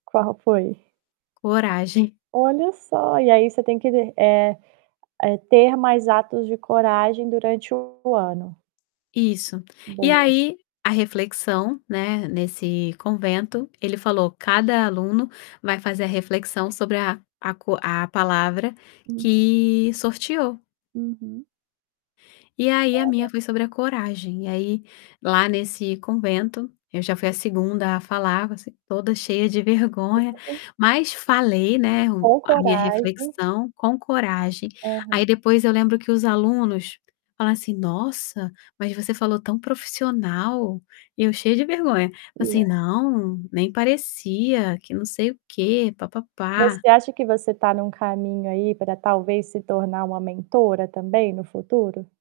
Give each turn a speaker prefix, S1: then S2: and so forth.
S1: Qual foi?
S2: Coragem.
S1: Olha só. E aí você tem que de eh eh, ter mais atos de coragem durante o ano.
S2: Isso. E
S1: Boa.
S2: aí, a reflexão, né, nesse convento, ele falou: "Cada aluno vai fazer a reflexão sobre a a co a palavra
S1: Hum.
S2: que sorteou".
S1: Uhum.
S2: E aí a minha
S1: Olha.
S2: foi sobre a coragem e aí lá nesse convento, eu já fui a 2º a falar, você toda cheia de vergonha,
S1: [unintelligible]
S2: mas falei, né, o
S1: Com
S2: a minha
S1: coragem.
S2: reflexão com coragem.
S1: Aham.
S2: Aí depois eu lembro que os alunos falaram assim: "Nossa, mas você falou tão profissional". E eu cheia de vergonha. Falei
S1: E é
S2: assim "Não, nem parecia que não sei o quê, pá-pá-pá".
S1: Você acha que você tá num caminho aí pra, talvez, se tornar uma mentora também, no futuro?